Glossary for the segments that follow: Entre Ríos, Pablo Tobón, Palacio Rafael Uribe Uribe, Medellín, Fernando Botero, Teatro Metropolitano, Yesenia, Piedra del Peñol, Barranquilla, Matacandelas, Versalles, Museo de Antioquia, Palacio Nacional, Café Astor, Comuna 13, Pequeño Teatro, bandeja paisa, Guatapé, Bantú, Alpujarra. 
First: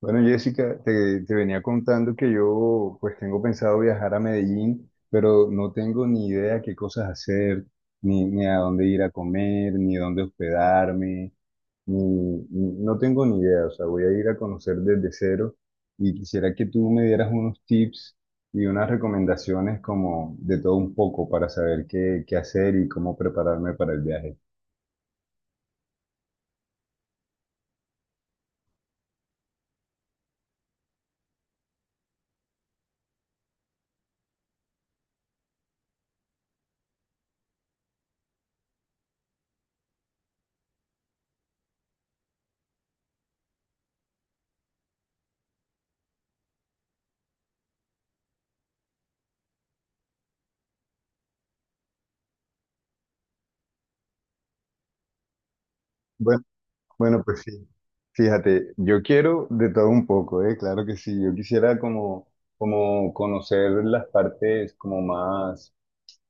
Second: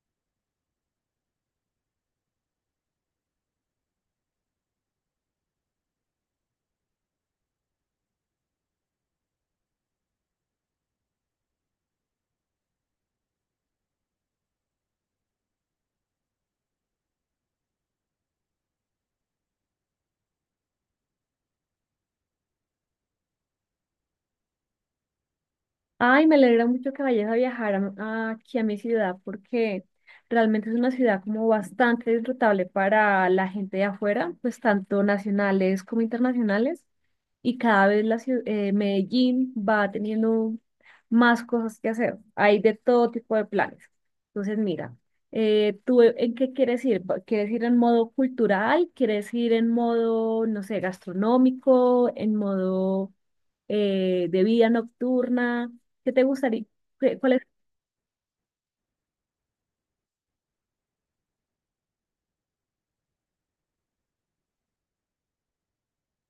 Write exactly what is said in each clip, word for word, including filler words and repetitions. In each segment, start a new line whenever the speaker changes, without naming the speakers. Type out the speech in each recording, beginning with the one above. Bueno, Jessica, te, te venía contando que yo pues tengo pensado viajar a Medellín, pero no tengo ni idea qué cosas hacer, ni, ni a dónde ir a comer, ni dónde hospedarme, ni, ni- no tengo ni idea, o sea, voy a ir a conocer desde cero y quisiera que tú me dieras unos tips y unas recomendaciones como de todo un poco para saber qué, qué hacer y cómo prepararme para el viaje.
Ay, me alegra mucho que vayas a viajar a- a- aquí a mi ciudad porque realmente es una ciudad como bastante disfrutable para la gente de afuera, pues tanto nacionales como internacionales. Y cada vez la ciu- eh, Medellín va teniendo más cosas que hacer. Hay de todo tipo de planes. Entonces, mira, eh, ¿tú e- en qué quieres ir? ¿Va- ¿Quieres ir en modo cultural? ¿Quieres ir en modo, no sé, gastronómico? ¿En modo eh, de vida nocturna? ¿Qué te
Bueno,
gustaría? ¿Qué-
Bueno,
Cuál
pues
es?
sí, fíjate, yo quiero de todo un poco, ¿eh? Claro que sí, yo quisiera como, como conocer las partes como más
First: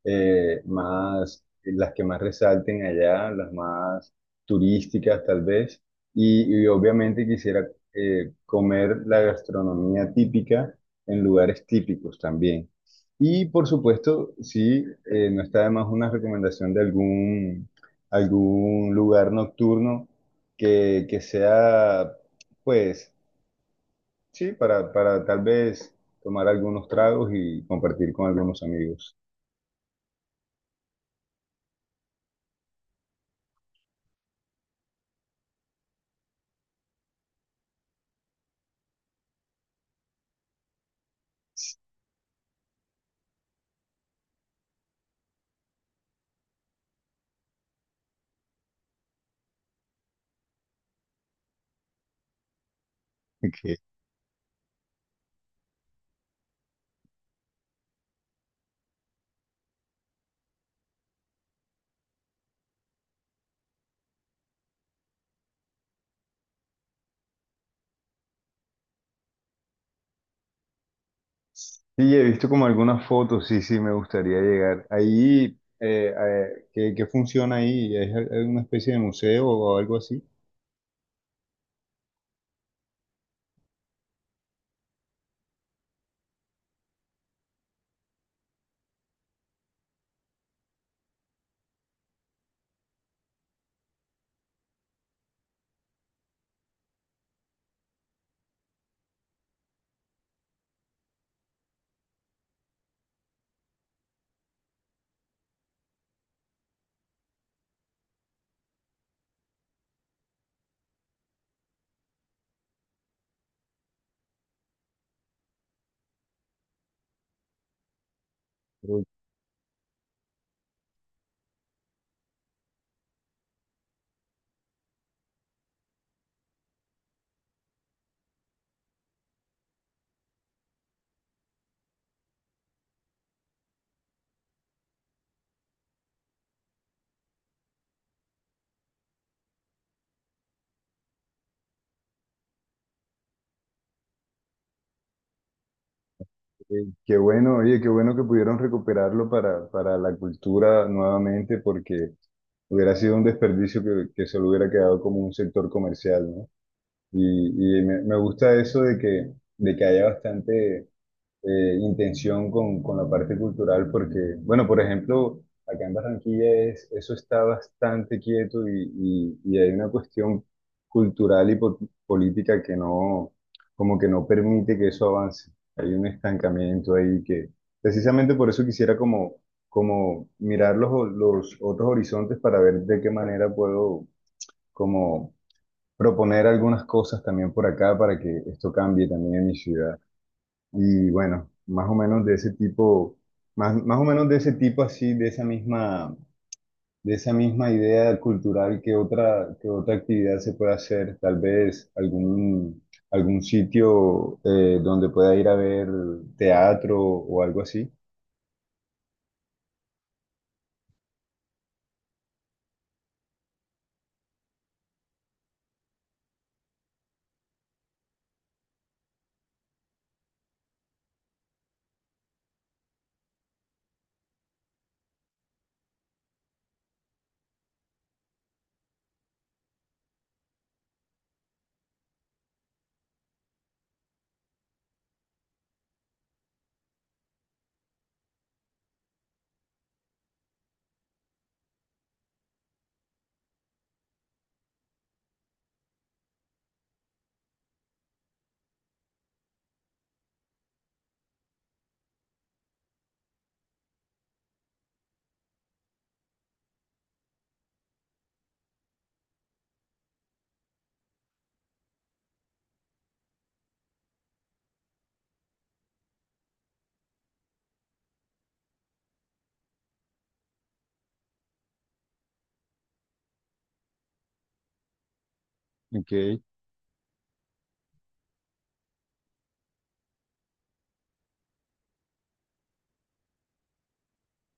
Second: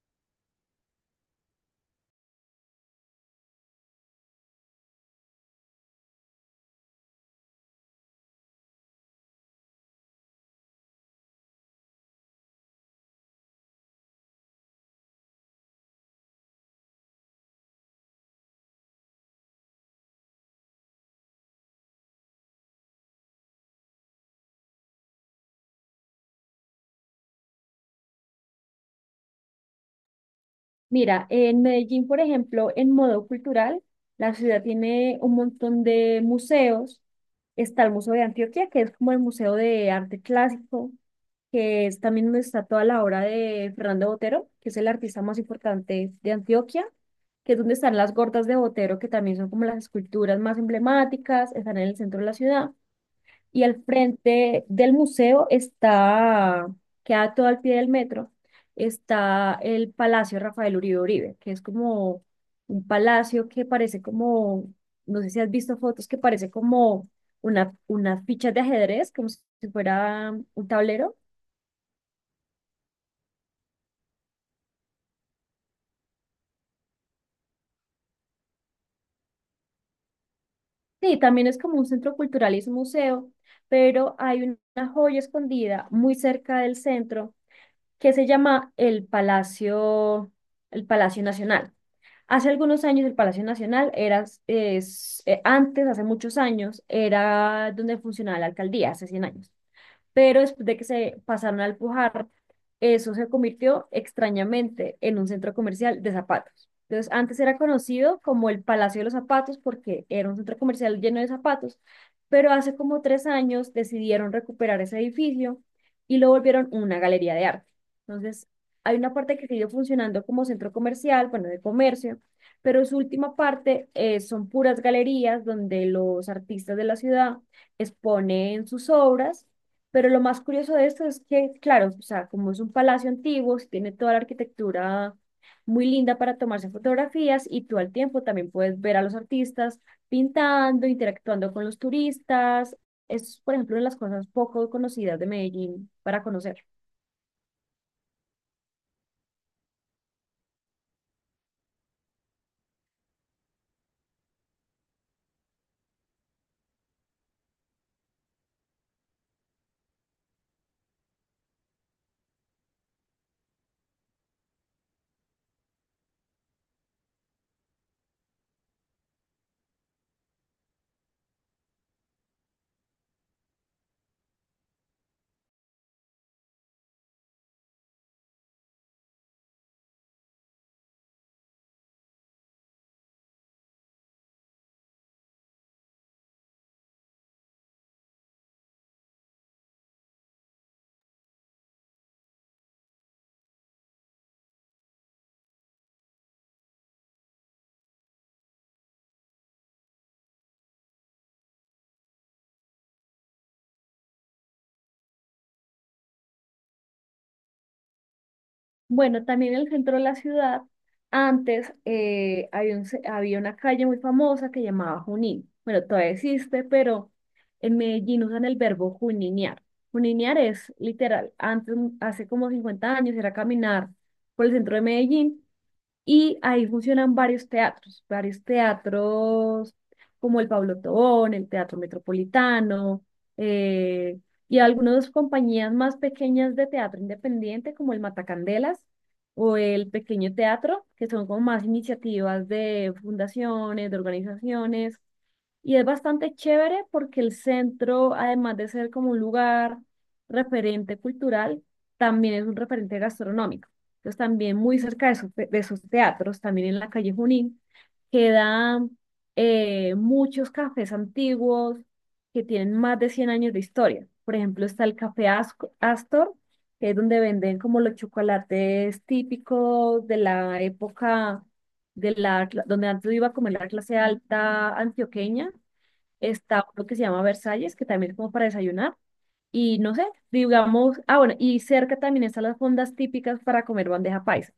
eh, más, las que más resalten allá, las más turísticas tal vez, y, y obviamente quisiera eh, comer la gastronomía típica en lugares típicos también. Y por supuesto, sí, eh, no está de más una recomendación de algún, algún lugar nocturno que, que sea, pues, sí, para, para tal vez tomar algunos tragos y compartir con algunos amigos.
Mira, en Medellín, por ejemplo, en modo cultural, la ciudad tiene un montón de museos. Está el Museo de Antioquia, que es como el Museo de Arte Clásico, que es también donde está toda la obra de Fernando Botero, que es el artista más importante de Antioquia, que es donde están las gordas de Botero, que también son como las esculturas más emblemáticas, están en el centro de la ciudad. Y al frente del museo está, queda todo al pie del metro, está el Palacio Rafael Uribe Uribe, que es como un palacio que parece como, no sé si has visto fotos, que parece como una, unas fichas de ajedrez, como si fuera un tablero.
Sí, he visto como algunas fotos, sí, sí, me gustaría llegar. Ahí, eh, eh, ¿qué, qué funciona ahí? ¿Es alguna especie de museo o algo así?
Sí, también es como un centro cultural y es un museo, pero hay una joya escondida muy cerca del centro que se llama el Palacio, el Palacio Nacional. Hace algunos años el Palacio Nacional era, es, eh, antes, hace muchos años, era donde funcionaba la alcaldía, hace cien años, pero después de que se pasaron a Pujar, eso se convirtió extrañamente en un centro comercial de zapatos. Entonces, antes era conocido como el Palacio de los Zapatos porque era un centro comercial lleno de zapatos, pero hace como tres años decidieron recuperar ese edificio y lo volvieron una galería de arte. Entonces, hay
Pero,
una parte que sigue funcionando como centro comercial, bueno, de comercio, pero su última parte eh, son puras galerías donde los artistas de la ciudad exponen sus obras, pero lo más curioso de esto es que, claro, o sea, como es un palacio antiguo, sí tiene toda la arquitectura muy linda para tomarse fotografías y tú al tiempo también puedes ver a los artistas pintando, interactuando con los turistas. Es, por ejemplo, una de las cosas poco conocidas de Medellín para conocer.
eh, qué bueno, oye, qué bueno que pudieron recuperarlo para, para la cultura nuevamente, porque hubiera sido un desperdicio que, que solo hubiera quedado como un sector comercial, ¿no? Y, y me, me gusta eso de que, de que haya bastante eh, intención con, con la parte cultural, porque, bueno, por ejemplo, acá en Barranquilla es, eso está bastante quieto y, y- y hay una cuestión cultural y po- política que no, como que no permite que eso avance. Hay un estancamiento ahí que, precisamente por eso quisiera como, como mirar los, los otros horizontes para ver de qué manera puedo como proponer algunas cosas también por acá para que esto cambie también en mi ciudad. Y bueno, más o menos de ese tipo, más, más o menos de ese tipo así, de esa misma, de esa misma idea cultural, ¿que otra, que otra actividad se puede hacer? Tal vez algún, algún sitio eh, donde pueda ir a ver teatro o algo así.
Bueno, también en el centro de la ciudad, antes eh, había, un ce- había una calle muy famosa que llamaba Junín. Bueno, todavía existe, pero en Medellín usan el verbo juninear. Juninear es literal, antes, hace como cincuenta años era caminar por el centro de Medellín y ahí funcionan varios teatros, varios teatros como el Pablo Tobón, el Teatro Metropolitano, eh, y algunas compañías más pequeñas de teatro independiente como el Matacandelas o el Pequeño Teatro, que son como más iniciativas de fundaciones, de organizaciones. Y es bastante chévere porque el centro, además de ser como un lugar referente cultural, también es un referente gastronómico. Entonces también muy cerca de, esos te- de esos teatros, también en la calle Junín, quedan eh, muchos cafés antiguos que tienen más de cien años de historia. Por ejemplo, está el Café Asco- Astor, que es donde venden como los chocolates típicos de la época de la, cla- donde antes iba a comer la clase alta antioqueña.
Ok.
Está lo que se llama Versalles, que también es como para desayunar. Y no sé, digamos, ah, bueno, y cerca también están las fondas típicas para comer bandeja paisa.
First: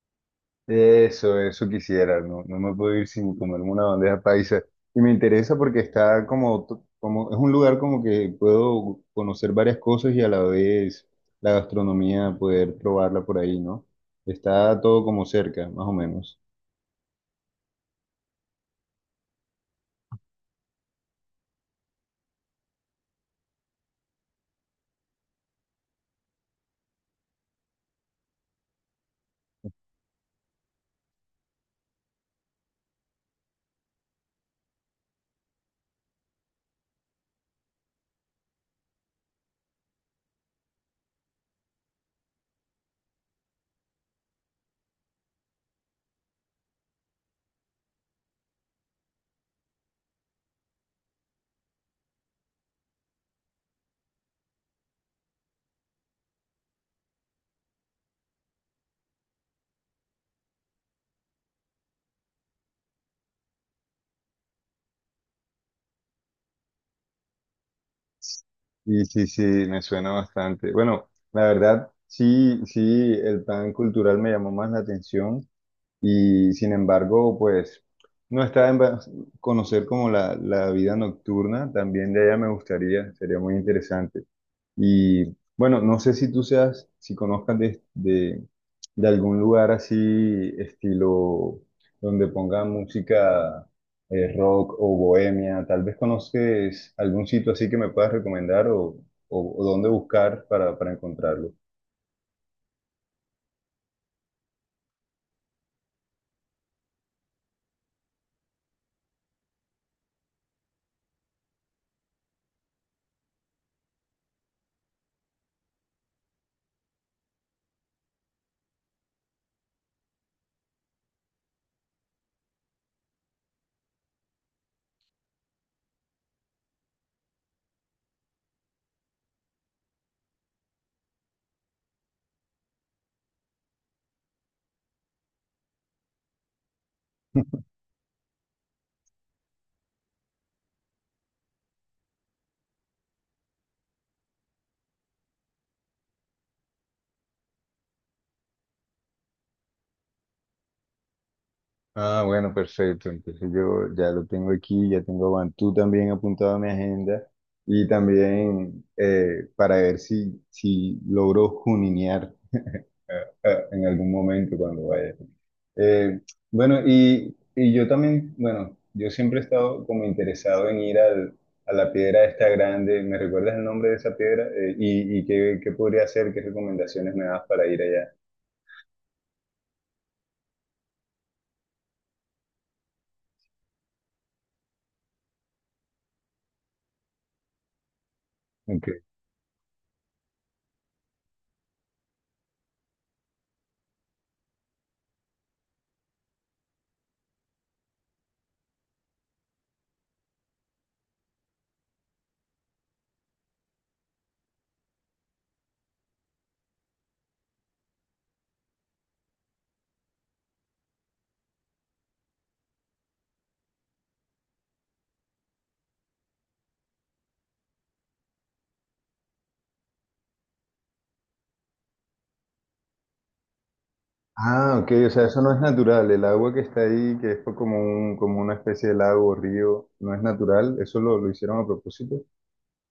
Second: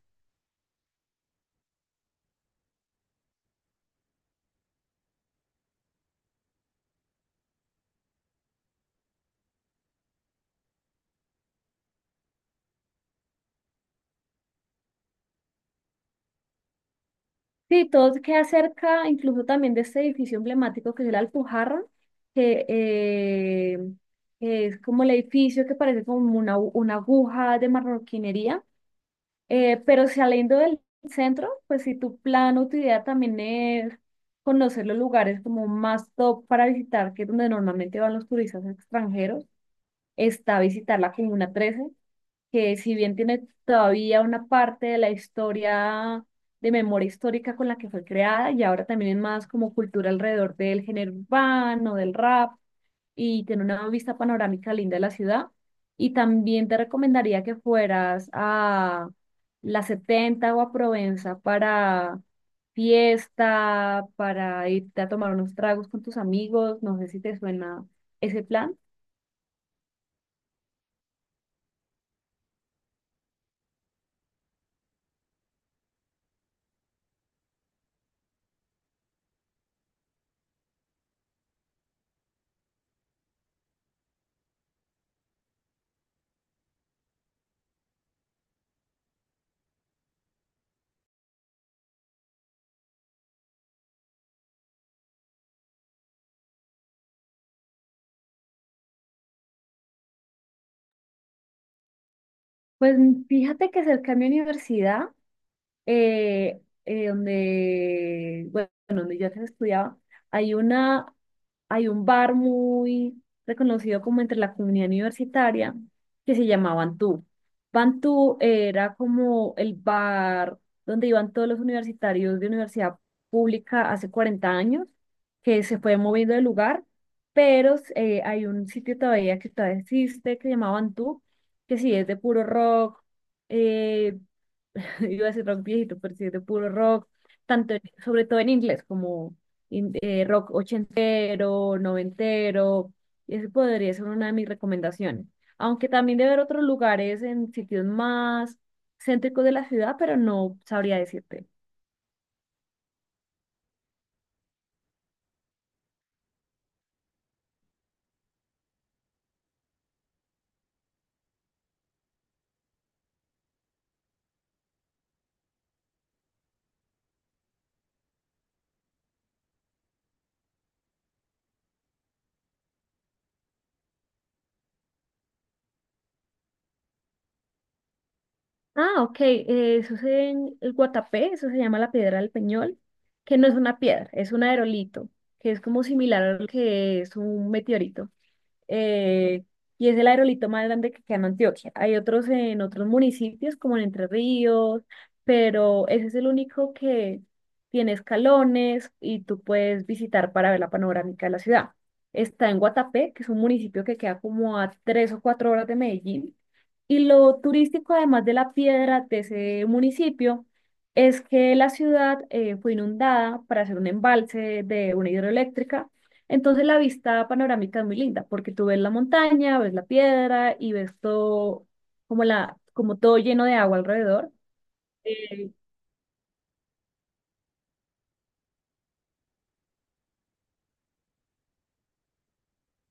Eso, eso quisiera, no, no me puedo ir sin comerme una bandeja paisa. Y me interesa porque está como, to- como, es un lugar como que puedo conocer varias cosas y a la vez la gastronomía poder probarla por ahí, ¿no? Está todo como cerca, más o menos.
Sí, todo queda cerca, incluso también de este edificio emblemático que es el Alpujarra, que eh, es como el edificio que parece como una, una aguja de marroquinería, eh, pero saliendo del centro, pues si tu plan o tu idea también es conocer los lugares como más top para visitar, que es donde normalmente van los turistas extranjeros, está visitar la Comuna trece, que si bien tiene todavía una parte de la historia de memoria histórica con la que fue creada, y ahora también es más como cultura alrededor del género urbano, del rap, y tiene una vista panorámica linda de la ciudad. Y también te recomendaría que fueras a la setenta o a Provenza para fiesta, para irte a tomar unos tragos con tus amigos, no sé si te suena ese plan.
Y sí, sí, me suena bastante. Bueno, la verdad, sí, sí, el pan cultural me llamó más la atención. Y sin embargo, pues no está en va- conocer como la, la vida nocturna, también de ella me gustaría, sería muy interesante. Y bueno, no sé si tú seas, si conozcas de, de, de algún lugar así, estilo, donde ponga música eh, rock o bohemia, tal vez conoces algún sitio así que me puedas recomendar o, o, o dónde buscar para, para encontrarlo.
Pues fíjate que cerca de mi universidad eh, eh, donde, bueno, donde yo antes estudiaba, hay una, hay un bar muy reconocido como entre la comunidad universitaria que se llamaba Bantú. Bantú era como el bar donde iban todos los universitarios de universidad pública hace cuarenta años, que se fue moviendo de lugar, pero eh, hay un sitio todavía que todavía existe que se llamaba Bantú, que sí es de puro rock, eh, iba a decir rock viejito, pero sí, de puro rock, tanto en- sobre todo en inglés, como in- eh, rock ochentero, noventero, y ese podría ser una de mis recomendaciones. Aunque también debe haber otros lugares en sitios más céntricos de la ciudad, pero no sabría decirte.
Ah, bueno, perfecto. Entonces yo ya lo tengo aquí, ya tengo a Bantú también apuntado a mi agenda y también eh, para ver si, si logro juninear eh, eh, en algún momento cuando vaya. Eh, bueno, y, y yo también, bueno, yo siempre he estado como interesado en ir al, a la piedra esta grande. ¿Me recuerdas el nombre de esa piedra? Eh, y, y qué, qué podría hacer, ¿qué recomendaciones me das para ir allá?
Ah, ok, eh, eso es en el Guatapé, eso se llama la Piedra del Peñol, que no es una piedra, es un aerolito, que es como similar a lo que es un meteorito.
Ok.
eh, y es el aerolito más grande que queda en Antioquia. Hay otros en otros municipios, como en Entre Ríos, pero ese es el único que tiene escalones y tú puedes visitar para ver la panorámica de la ciudad. Está en Guatapé, que es un municipio que queda como a tres o cuatro horas de Medellín. Y lo turístico, además de la piedra de ese municipio, es que la ciudad eh, fue inundada para hacer un embalse de una hidroeléctrica, entonces la vista panorámica es muy linda porque tú ves la montaña, ves la piedra y ves todo como la, como todo lleno de agua alrededor.
Ah, ok, o sea, eso
Eh,
no es natural. El agua que está ahí, que es como un, como una especie de lago o río, no es natural. Eso lo, lo hicieron a propósito.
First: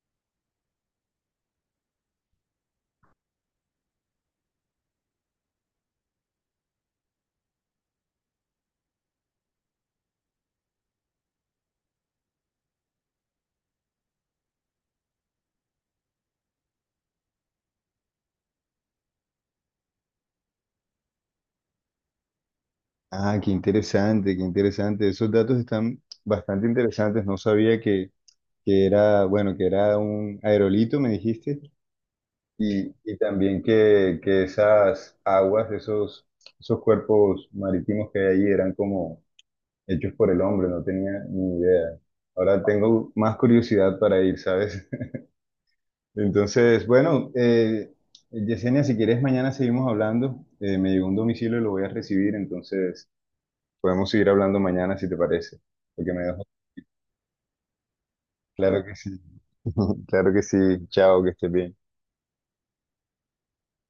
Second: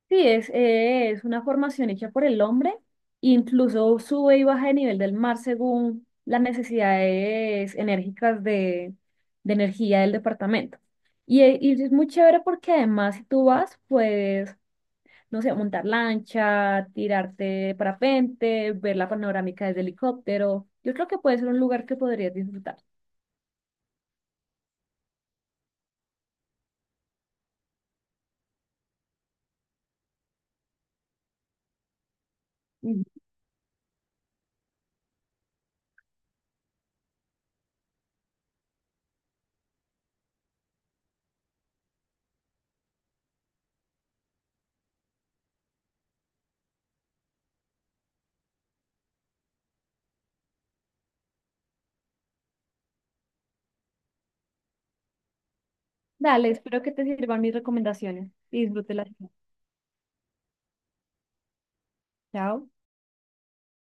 sí, es, eh, es una formación hecha por el hombre, incluso sube y baja de nivel del mar según las necesidades enérgicas de, de energía del departamento. Y, eh, y es muy chévere porque además si tú vas, pues no sé, montar lancha, tirarte de parapente, ver la panorámica desde helicóptero. Yo creo que puede ser un lugar que podrías disfrutar.
Ah, qué interesante, qué interesante. Esos datos están bastante interesantes. No sabía que, que era, bueno, que era un aerolito, me dijiste. Y,
Ujú.
y también que, que esas aguas, esos, esos cuerpos marítimos que hay ahí eran como hechos por el hombre, no tenía ni idea. Ahora tengo más curiosidad para ir, ¿sabes? Entonces, bueno, eh, Yesenia, si quieres, mañana seguimos hablando. Eh, me llegó un domicilio y lo voy a recibir, entonces podemos seguir hablando mañana si te parece. Porque me dejó.
Dale, espero que te sirvan mis recomendaciones y
Claro que
disfrútelas.
sí. Claro que sí. Chao, que estés bien.
Chao.